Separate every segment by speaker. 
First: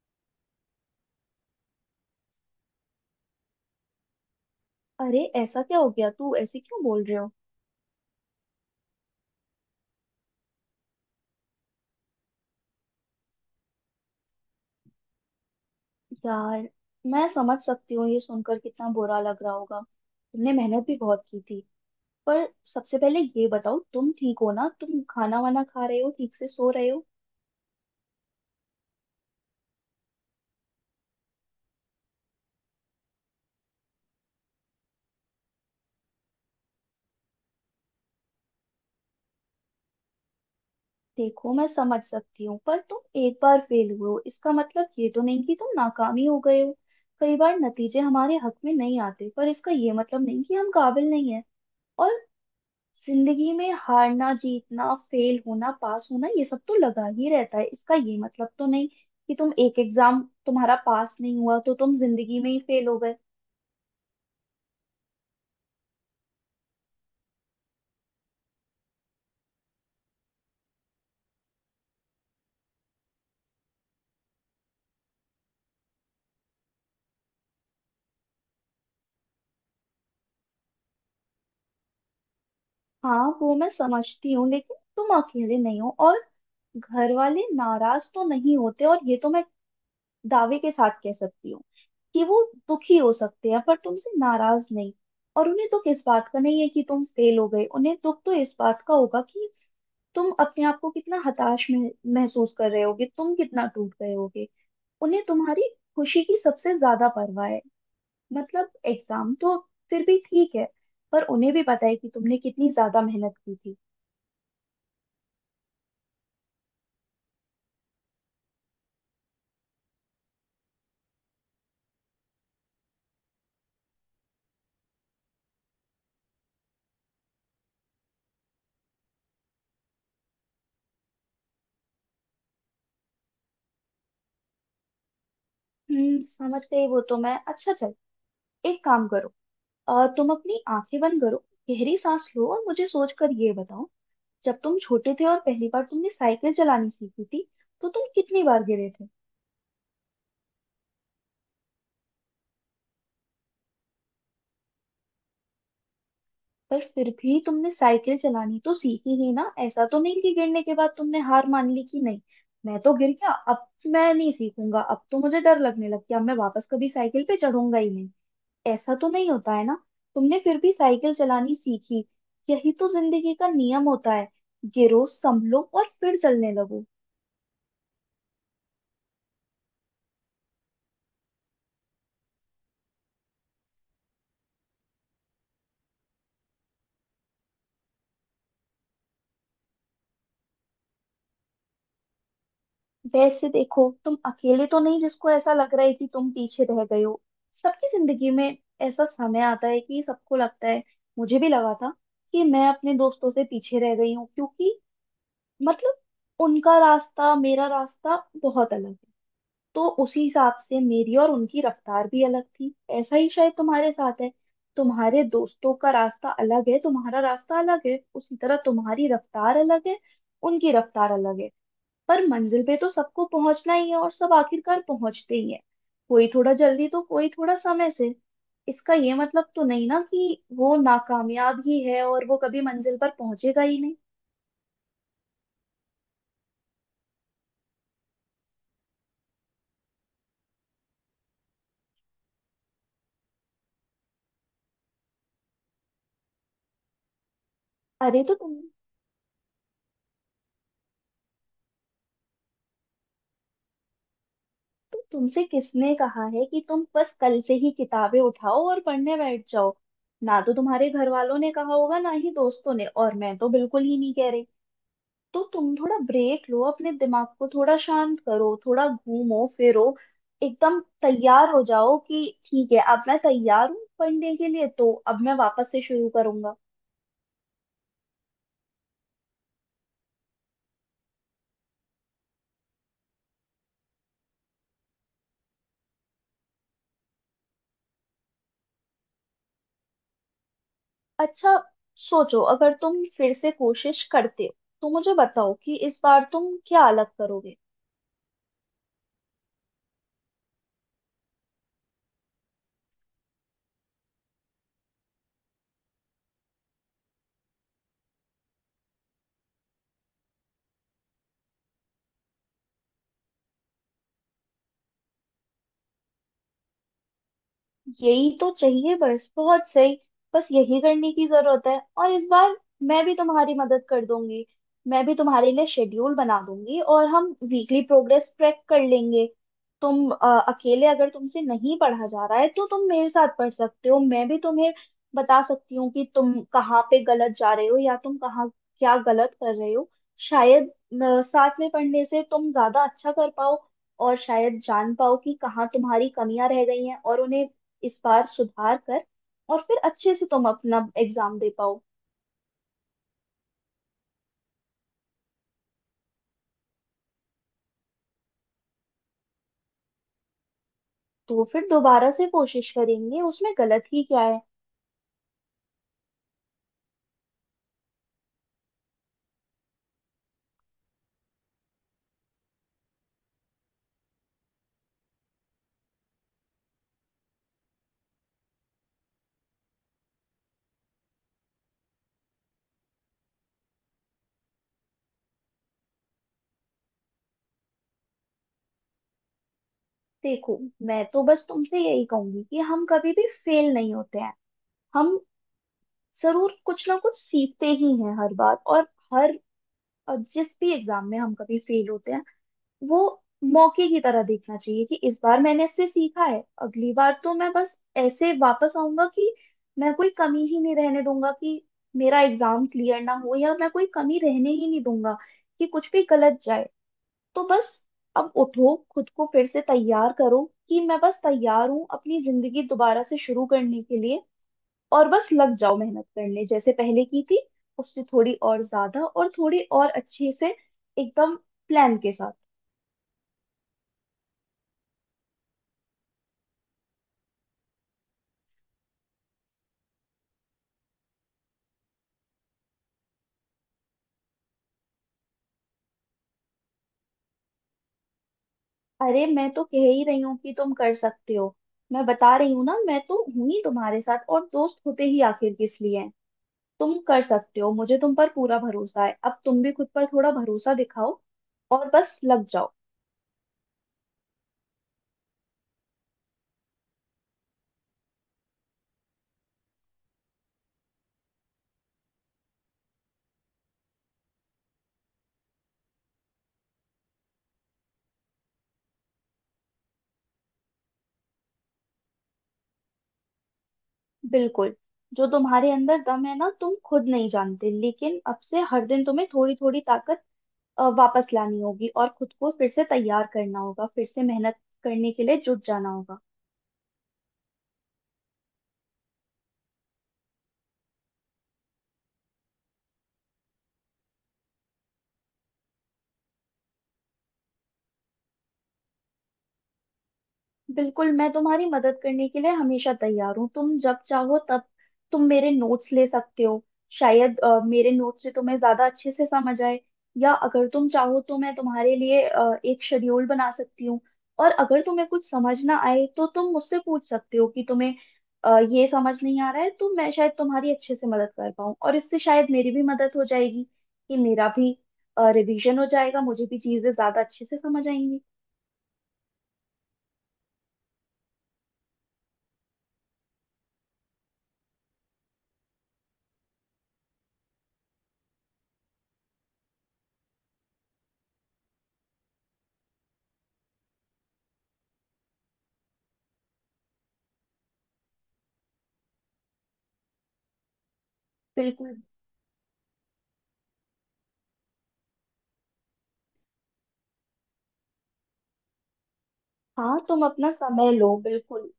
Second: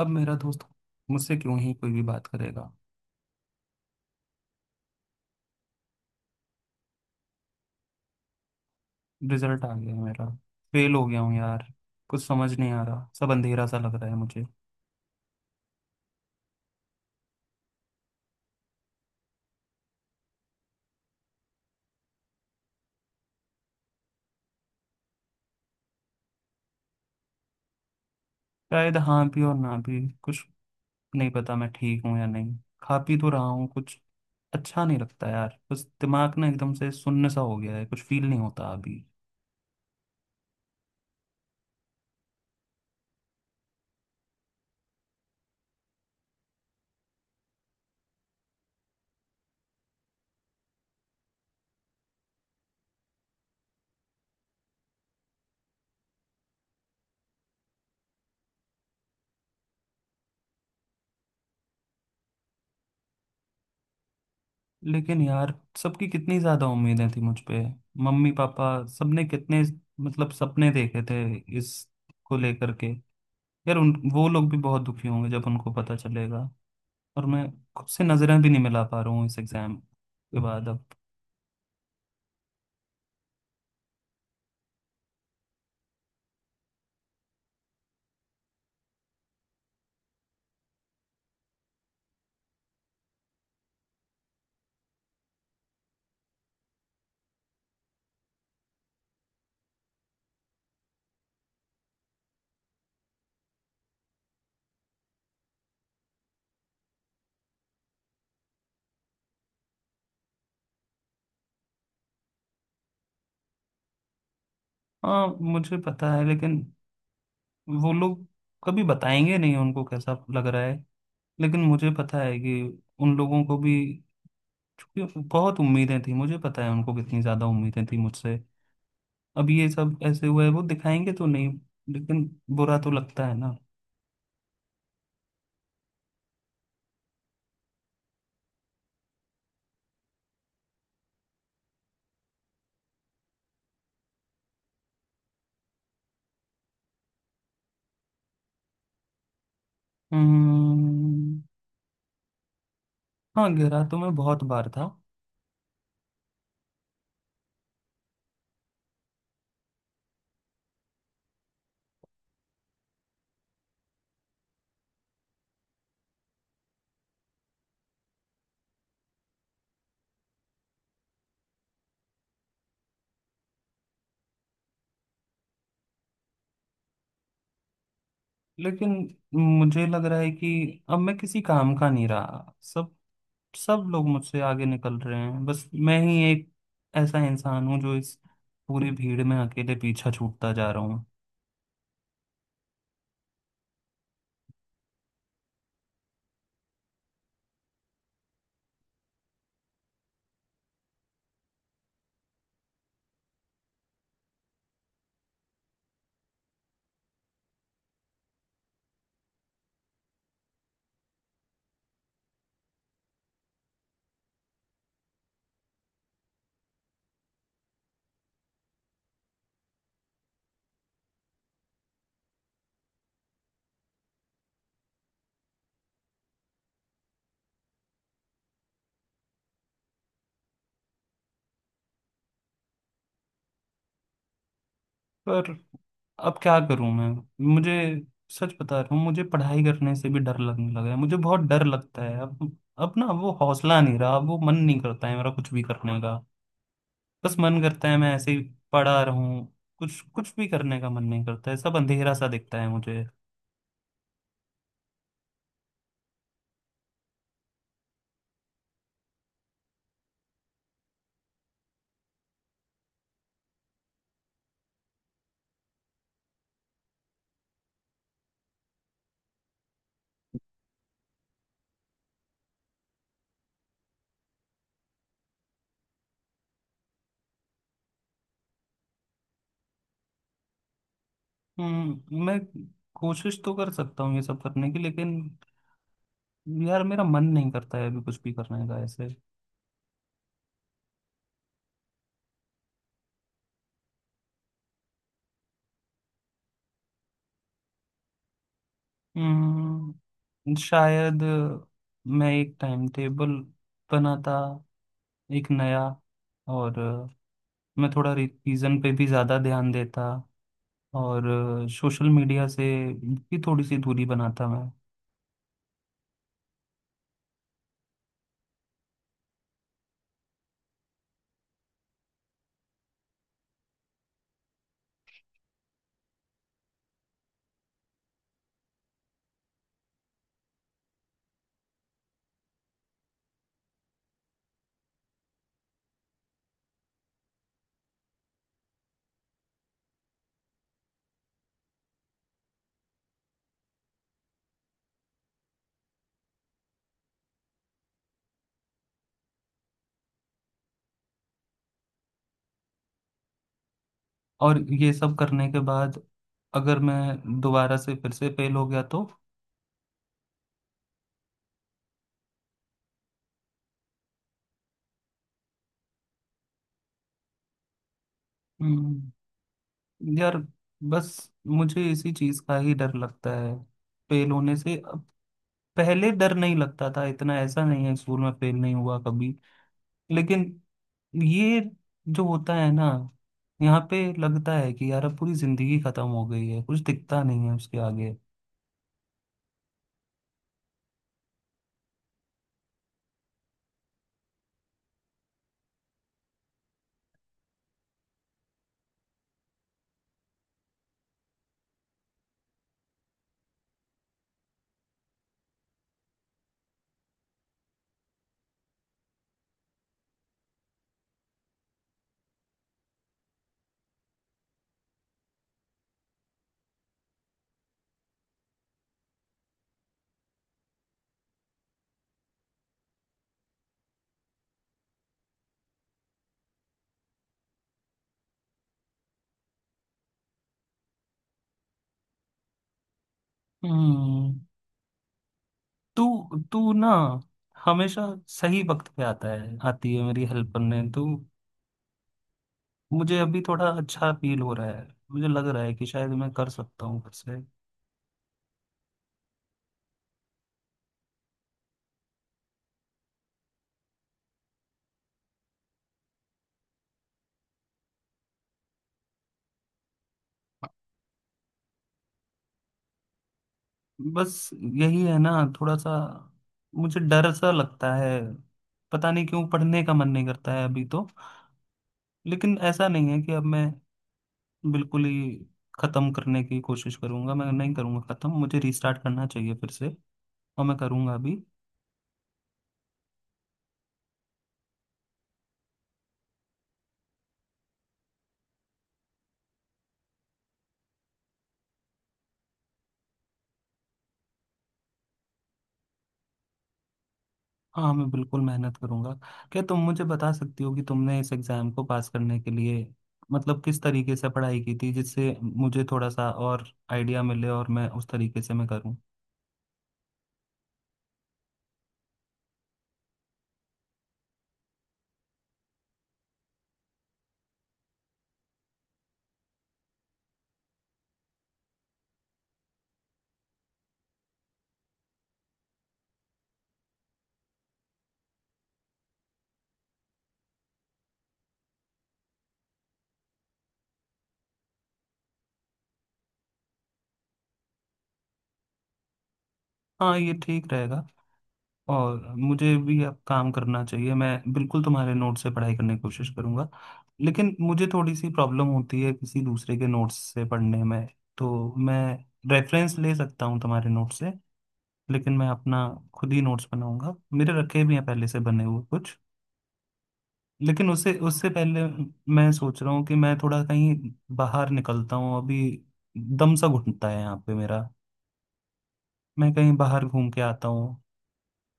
Speaker 1: अब मेरा दोस्त मुझसे क्यों ही कोई भी बात करेगा।
Speaker 2: अरे ऐसा क्या हो गया? तू ऐसे क्यों बोल रहे हो?
Speaker 1: रिजल्ट आ गया है मेरा। फेल हो गया हूँ यार। कुछ समझ नहीं आ रहा, सब अंधेरा सा लग रहा है मुझे।
Speaker 2: यार, मैं समझ सकती हूँ ये सुनकर कितना बुरा लग रहा होगा। तुमने मेहनत भी बहुत की थी। पर सबसे पहले ये बताओ, तुम ठीक हो ना? तुम खाना वाना खा रहे हो? ठीक से सो रहे हो?
Speaker 1: शायद हाँ भी और ना भी, कुछ नहीं पता मैं ठीक हूँ या नहीं। खा पी तो रहा हूँ कुछ। अच्छा नहीं लगता यार, बस दिमाग ना एकदम से सुन्न सा हो गया है, कुछ फील नहीं होता अभी।
Speaker 2: देखो, मैं समझ सकती हूँ पर तुम एक बार फेल हुए हो इसका मतलब ये तो नहीं कि तुम नाकामी हो गए हो। कई बार नतीजे हमारे हक में नहीं आते पर इसका ये मतलब नहीं कि हम काबिल नहीं है। जिंदगी में हारना जीतना फेल होना पास होना ये सब तो लगा ही रहता है। इसका ये मतलब तो नहीं कि तुम एक एग्जाम तुम्हारा पास नहीं हुआ तो तुम जिंदगी में ही फेल हो गए।
Speaker 1: लेकिन यार, सबकी कितनी ज़्यादा उम्मीदें थी मुझ पे। मम्मी पापा सबने कितने, मतलब, सपने देखे थे इसको लेकर के। यार उन वो लोग भी बहुत दुखी होंगे जब उनको पता चलेगा। और मैं खुद से नजरें भी नहीं मिला पा रहा हूँ इस एग्जाम के बाद अब।
Speaker 2: हाँ, वो मैं समझती हूँ लेकिन तुम अकेले नहीं हो। और घर वाले नाराज तो नहीं होते, और ये तो मैं दावे के साथ कह सकती हूँ कि वो दुखी हो सकते हैं पर तुमसे नाराज नहीं। और उन्हें दुख इस बात का नहीं है कि तुम फेल हो गए, उन्हें दुख तो इस बात का होगा कि तुम अपने आप को कितना हताश महसूस कर रहे होगे, तुम कितना टूट गए होगे। उन्हें तुम्हारी खुशी की सबसे ज्यादा परवाह है। मतलब एग्जाम तो फिर भी ठीक है, पर उन्हें भी पता है कि तुमने कितनी ज्यादा मेहनत की थी।
Speaker 1: हाँ मुझे पता है, लेकिन वो लोग कभी बताएंगे नहीं उनको कैसा लग रहा है। लेकिन मुझे पता है कि उन लोगों को भी, क्योंकि बहुत उम्मीदें थी, मुझे पता है उनको कितनी ज्यादा उम्मीदें थी मुझसे। अब ये सब ऐसे हुआ है वो दिखाएंगे तो नहीं, लेकिन बुरा तो लगता है ना।
Speaker 2: समझ गई। वो तो मैं, अच्छा चल एक काम करो, तुम अपनी आंखें बंद करो, गहरी सांस लो और मुझे सोचकर ये बताओ, जब तुम छोटे थे और पहली बार तुमने साइकिल चलानी सीखी थी तो तुम कितनी बार गिरे थे?
Speaker 1: हम्म। हाँ गहरा तो मैं बहुत बार था।
Speaker 2: पर फिर भी तुमने साइकिल चलानी तो सीखी ही ना। ऐसा तो नहीं कि गिरने के बाद तुमने हार मान ली कि नहीं, मैं तो गिर गया, अब मैं नहीं सीखूंगा, अब तो मुझे डर लगने लग गया, अब मैं वापस कभी साइकिल पे चढ़ूंगा ही नहीं। ऐसा तो नहीं होता है ना। तुमने फिर भी साइकिल चलानी सीखी। यही तो जिंदगी का नियम होता है, गिरो, संभलो और फिर चलने लगो।
Speaker 1: लेकिन मुझे लग रहा है कि अब मैं किसी काम का नहीं रहा। सब सब लोग मुझसे आगे निकल रहे हैं, बस मैं ही एक ऐसा इंसान हूँ जो इस पूरी भीड़ में अकेले पीछा छूटता जा रहा हूँ।
Speaker 2: वैसे देखो, तुम अकेले तो नहीं जिसको ऐसा लग रहा है कि तुम पीछे रह गए हो। सबकी जिंदगी में ऐसा समय आता है कि सबको लगता है। मुझे भी लगा था कि मैं अपने दोस्तों से पीछे रह गई हूँ, क्योंकि मतलब उनका रास्ता, मेरा रास्ता बहुत अलग है। तो उसी हिसाब से मेरी और उनकी रफ्तार भी अलग थी। ऐसा ही शायद तुम्हारे साथ है, तुम्हारे दोस्तों का रास्ता अलग है, तुम्हारा रास्ता अलग है, उसी तरह तुम्हारी रफ्तार अलग है, उनकी रफ्तार अलग है। पर मंजिल पे तो सबको पहुंचना ही है, और सब आखिरकार पहुंचते ही है। कोई थोड़ा जल्दी तो कोई थोड़ा समय से। इसका ये मतलब तो नहीं ना कि वो नाकामयाब ही है और वो कभी मंजिल पर पहुंचेगा ही नहीं।
Speaker 1: पर अब क्या करूँ मैं? मुझे, सच बता रहा हूँ, मुझे पढ़ाई करने से भी डर लगने लगा है, मुझे बहुत डर लगता है अब। अब ना वो हौसला नहीं रहा, अब वो मन नहीं करता है मेरा कुछ भी करने का। बस मन करता है मैं
Speaker 2: अरे
Speaker 1: ऐसे
Speaker 2: तो
Speaker 1: ही
Speaker 2: तुम
Speaker 1: पड़ा रहूं। कुछ कुछ भी करने का मन नहीं करता है, सब अंधेरा सा दिखता है मुझे।
Speaker 2: तो तुमसे किसने कहा है कि तुम बस कल से ही किताबें उठाओ और पढ़ने बैठ जाओ? ना तो तुम्हारे घर वालों ने कहा होगा, ना ही दोस्तों ने, और मैं तो बिल्कुल ही नहीं कह रही। तो तुम थोड़ा ब्रेक लो, अपने दिमाग को थोड़ा शांत करो, थोड़ा घूमो फिरो, एकदम तैयार हो जाओ कि ठीक है, अब मैं तैयार हूँ पढ़ने के लिए, तो अब मैं वापस से शुरू करूंगा।
Speaker 1: हम्म। मैं कोशिश तो कर सकता हूँ ये सब करने की, लेकिन यार मेरा मन नहीं करता है अभी कुछ भी करने का ऐसे।
Speaker 2: अच्छा, सोचो अगर तुम फिर से कोशिश करते हो तो मुझे बताओ कि इस बार तुम क्या अलग करोगे?
Speaker 1: हम्म, शायद मैं एक टाइम टेबल बनाता, एक नया। और मैं थोड़ा रिवीजन पे भी ज़्यादा ध्यान देता। और सोशल मीडिया से भी थोड़ी सी दूरी बनाता मैं।
Speaker 2: यही तो चाहिए, बस बहुत सही। बस यही करने की जरूरत है, और इस बार मैं भी तुम्हारी मदद कर दूंगी। मैं भी तुम्हारे लिए शेड्यूल बना दूंगी और हम वीकली प्रोग्रेस ट्रैक कर लेंगे। तुम अकेले अगर तुमसे नहीं पढ़ा जा रहा है तो तुम मेरे साथ पढ़ सकते हो। मैं भी तुम्हें बता सकती हूँ कि तुम कहाँ पे गलत जा रहे हो या तुम कहाँ क्या गलत कर रहे हो। शायद साथ में पढ़ने से तुम ज्यादा अच्छा कर पाओ, और शायद जान पाओ कि कहाँ तुम्हारी कमियां रह गई हैं, और उन्हें इस बार सुधार कर और फिर अच्छे से तुम अपना एग्जाम दे पाओ।
Speaker 1: और ये सब करने के बाद अगर मैं दोबारा से फिर से फेल हो गया तो?
Speaker 2: तो फिर दोबारा से कोशिश करेंगे, उसमें गलत ही क्या है?
Speaker 1: हम्म। यार, बस मुझे इसी चीज का ही डर लगता है, फेल होने से अब। पहले डर नहीं लगता था इतना, ऐसा नहीं है, स्कूल में फेल नहीं हुआ कभी। लेकिन ये जो होता है ना, यहाँ पे लगता है कि यार अब पूरी जिंदगी खत्म हो गई है, कुछ दिखता नहीं है उसके आगे।
Speaker 2: देखो, मैं तो बस तुमसे यही कहूंगी कि हम कभी भी फेल नहीं होते हैं। हम जरूर कुछ ना कुछ सीखते ही हैं हर बार। और हर और जिस भी एग्जाम में हम कभी फेल होते हैं वो मौके की तरह देखना चाहिए, कि इस बार मैंने इससे सीखा है, अगली बार तो मैं बस ऐसे वापस आऊंगा कि मैं कोई कमी ही नहीं रहने दूंगा कि मेरा एग्जाम क्लियर ना हो, या मैं कोई कमी रहने ही नहीं दूंगा कि कुछ भी गलत जाए। तो बस, अब उठो, खुद को फिर से तैयार करो कि मैं बस तैयार हूँ अपनी जिंदगी दोबारा से शुरू करने के लिए, और बस लग जाओ मेहनत करने जैसे पहले की थी, उससे थोड़ी और ज्यादा और थोड़ी और अच्छे से, एकदम प्लान के साथ।
Speaker 1: हम्म। तू तू ना हमेशा सही वक्त पे आता है, आती है, मेरी हेल्प करने। तो मुझे अभी थोड़ा अच्छा फील हो रहा है, मुझे लग रहा है कि शायद मैं कर सकता हूँ।
Speaker 2: अरे, मैं तो कह ही रही हूँ कि तुम कर सकते हो। मैं बता रही हूँ ना, मैं तो हूं ही तुम्हारे साथ, और दोस्त होते ही आखिर किस लिए हैं? तुम कर सकते हो, मुझे तुम पर पूरा भरोसा है, अब तुम भी खुद पर थोड़ा भरोसा दिखाओ और बस लग जाओ।
Speaker 1: बस यही है ना। थोड़ा सा मुझे डर सा लगता है, पता नहीं क्यों पढ़ने का मन नहीं करता है अभी तो। लेकिन ऐसा नहीं है कि अब मैं बिल्कुल ही खत्म करने की कोशिश करूंगा, मैं नहीं करूंगा खत्म, मुझे रीस्टार्ट करना चाहिए फिर से, और मैं करूंगा अभी।
Speaker 2: बिल्कुल। जो तुम्हारे अंदर दम है ना, तुम खुद नहीं जानते, लेकिन अब से हर दिन तुम्हें थोड़ी थोड़ी ताकत वापस लानी होगी और खुद को फिर से तैयार करना होगा, फिर से मेहनत करने के लिए जुट जाना होगा।
Speaker 1: हाँ, मैं बिल्कुल मेहनत करूंगा। क्या तुम मुझे बता सकती हो कि तुमने इस एग्जाम को पास करने के लिए, मतलब, किस तरीके से पढ़ाई की थी, जिससे मुझे थोड़ा सा और आइडिया मिले और मैं उस तरीके से मैं करूँ।
Speaker 2: बिल्कुल, मैं तुम्हारी मदद करने के लिए हमेशा तैयार हूँ, तुम जब चाहो तब तुम मेरे नोट्स ले सकते हो। शायद मेरे नोट्स से तुम्हें ज्यादा अच्छे से समझ आए। या अगर तुम चाहो तो मैं तुम्हारे लिए एक शेड्यूल बना सकती हूँ। और अगर तुम्हें कुछ समझ ना आए तो तुम मुझसे पूछ सकते हो कि तुम्हें ये समझ नहीं आ रहा है, तो मैं शायद तुम्हारी अच्छे से मदद कर पाऊँ, और इससे शायद मेरी भी मदद हो जाएगी कि मेरा भी रिवीजन हो जाएगा, मुझे भी चीजें ज्यादा अच्छे से समझ आएंगी।
Speaker 1: हाँ ये ठीक रहेगा। और मुझे भी अब काम करना चाहिए, मैं बिल्कुल तुम्हारे नोट से पढ़ाई करने की कोशिश करूंगा। लेकिन मुझे थोड़ी सी प्रॉब्लम होती है किसी दूसरे के नोट्स से पढ़ने में। तो मैं रेफरेंस ले सकता हूँ तुम्हारे नोट से, लेकिन मैं अपना खुद ही नोट्स बनाऊंगा, मेरे रखे भी हैं पहले से बने हुए कुछ। लेकिन उससे उससे पहले
Speaker 2: बिल्कुल।
Speaker 1: मैं सोच रहा हूँ कि मैं थोड़ा कहीं बाहर निकलता हूँ अभी। दम सा घुटता है यहाँ पे मेरा, मैं कहीं
Speaker 2: हाँ,
Speaker 1: बाहर
Speaker 2: तुम
Speaker 1: घूम के
Speaker 2: अपना
Speaker 1: आता
Speaker 2: समय
Speaker 1: हूँ।
Speaker 2: लो बिल्कुल।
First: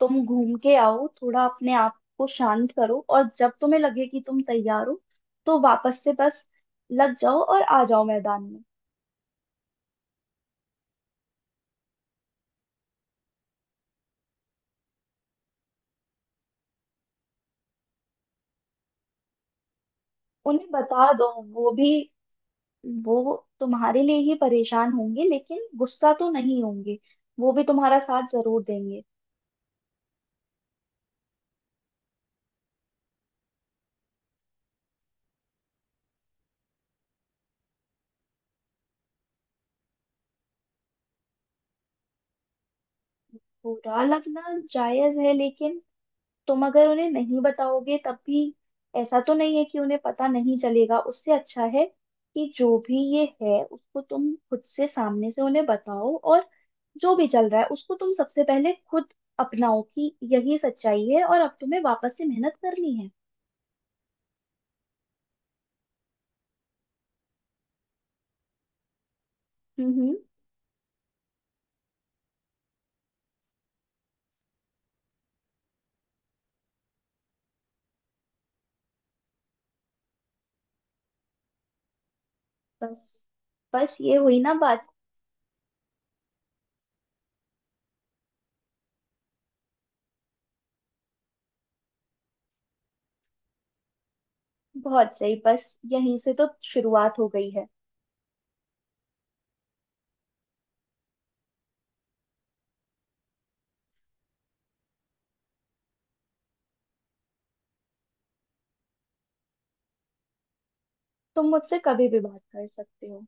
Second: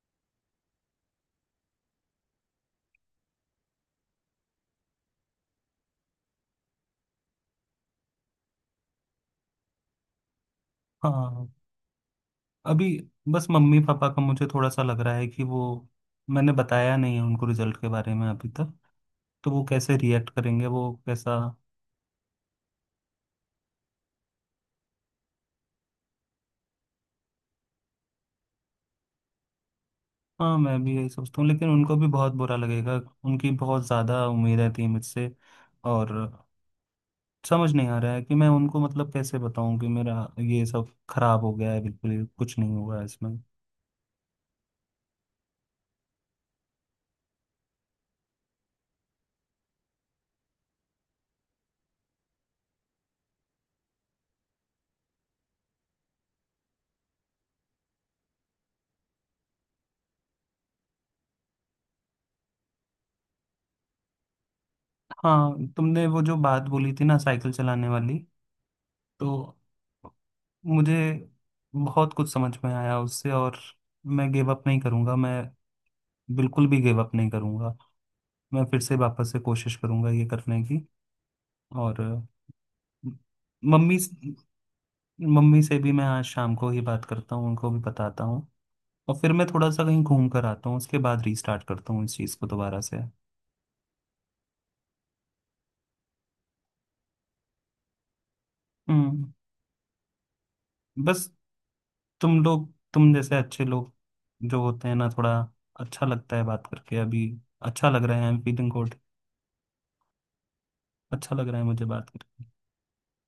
Speaker 2: तुम घूम के आओ, थोड़ा अपने आप को शांत करो, और जब तुम्हें लगे कि तुम तैयार हो तो वापस से बस लग जाओ और आ जाओ मैदान में।
Speaker 1: हाँ, अभी बस मम्मी पापा का मुझे थोड़ा सा लग रहा है कि वो, मैंने बताया नहीं है उनको रिजल्ट के बारे में अभी तक, तो वो कैसे रिएक्ट करेंगे,
Speaker 2: उन्हें
Speaker 1: वो
Speaker 2: बता दो।
Speaker 1: कैसा।
Speaker 2: वो भी वो तुम्हारे लिए ही परेशान होंगे, लेकिन गुस्सा तो नहीं होंगे। वो भी तुम्हारा साथ जरूर देंगे।
Speaker 1: हाँ मैं भी यही सोचता हूँ, लेकिन उनको भी बहुत बुरा लगेगा, उनकी बहुत ज़्यादा उम्मीदें थी मुझसे। और समझ नहीं आ रहा है कि मैं उनको, मतलब, कैसे बताऊं कि मेरा ये सब खराब हो गया है बिल्कुल ही, कुछ नहीं हुआ है इसमें।
Speaker 2: बुरा लगना जायज है, लेकिन तुम अगर उन्हें नहीं बताओगे तब भी ऐसा तो नहीं है कि उन्हें पता नहीं चलेगा। उससे अच्छा है कि जो भी ये है उसको तुम खुद से, सामने से उन्हें बताओ, और जो भी चल रहा है उसको तुम सबसे पहले खुद अपनाओ कि यही सच्चाई है, और अब तुम्हें वापस से मेहनत करनी है।
Speaker 1: हाँ तुमने वो जो बात बोली थी ना, साइकिल चलाने वाली, तो
Speaker 2: हम्म।
Speaker 1: मुझे बहुत कुछ समझ में आया उससे। और मैं गिव अप नहीं करूंगा, मैं बिल्कुल भी गिव अप नहीं करूंगा। मैं फिर से वापस से कोशिश करूंगा ये करने की। और अ,
Speaker 2: बस बस
Speaker 1: मम्मी
Speaker 2: ये हुई ना बात।
Speaker 1: मम्मी से भी मैं आज शाम को ही बात करता हूँ, उनको भी बताता हूँ। और फिर मैं थोड़ा सा कहीं घूम कर आता हूँ, उसके बाद रीस्टार्ट करता हूँ इस चीज़ को दोबारा से।
Speaker 2: बहुत सही, बस यहीं से तो शुरुआत हो गई है।
Speaker 1: हम्म। बस तुम लोग, तुम जैसे अच्छे लोग जो होते हैं ना, थोड़ा अच्छा लगता है बात करके अभी। अच्छा लग रहा है, आई एम फीलिंग गुड। अच्छा
Speaker 2: तुम
Speaker 1: लग रहा है
Speaker 2: मुझसे
Speaker 1: मुझे
Speaker 2: कभी
Speaker 1: बात
Speaker 2: भी बात
Speaker 1: करके।
Speaker 2: कर सकते हो।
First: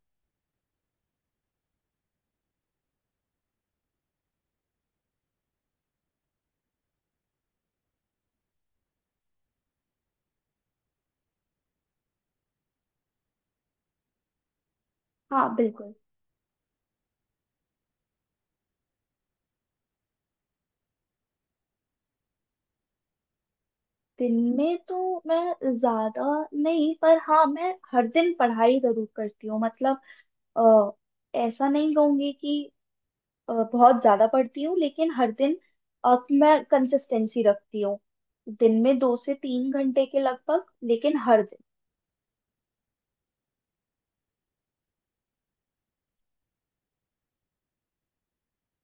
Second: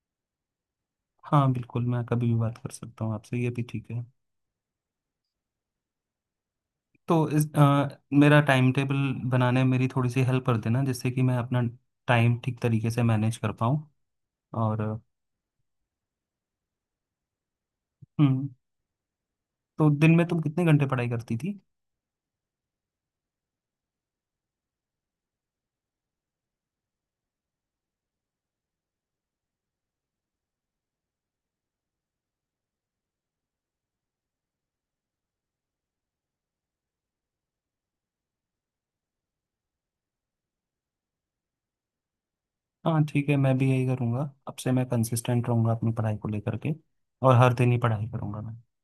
Speaker 1: हाँ बिल्कुल, मैं कभी भी बात कर सकता हूँ आपसे, ये भी ठीक है। तो मेरा टाइम टेबल बनाने में मेरी थोड़ी सी हेल्प कर देना, जिससे कि मैं अपना टाइम ठीक तरीके से मैनेज कर पाऊँ। और
Speaker 2: हाँ बिल्कुल।
Speaker 1: हम्म, तो दिन में तुम कितने घंटे पढ़ाई करती थी?
Speaker 2: दिन में तो मैं ज्यादा नहीं, पर हाँ, मैं हर दिन पढ़ाई जरूर करती हूँ। मतलब, अ, ऐसा नहीं कहूंगी कि बहुत ज्यादा पढ़ती हूँ, लेकिन हर दिन मैं कंसिस्टेंसी रखती हूँ। दिन में 2 से 3 घंटे के लगभग, लेकिन हर दिन।
Speaker 1: हाँ ठीक है, मैं भी यही करूँगा। अब से मैं कंसिस्टेंट रहूँगा अपनी पढ़ाई को लेकर के, और हर दिन ही पढ़ाई करूँगा मैं।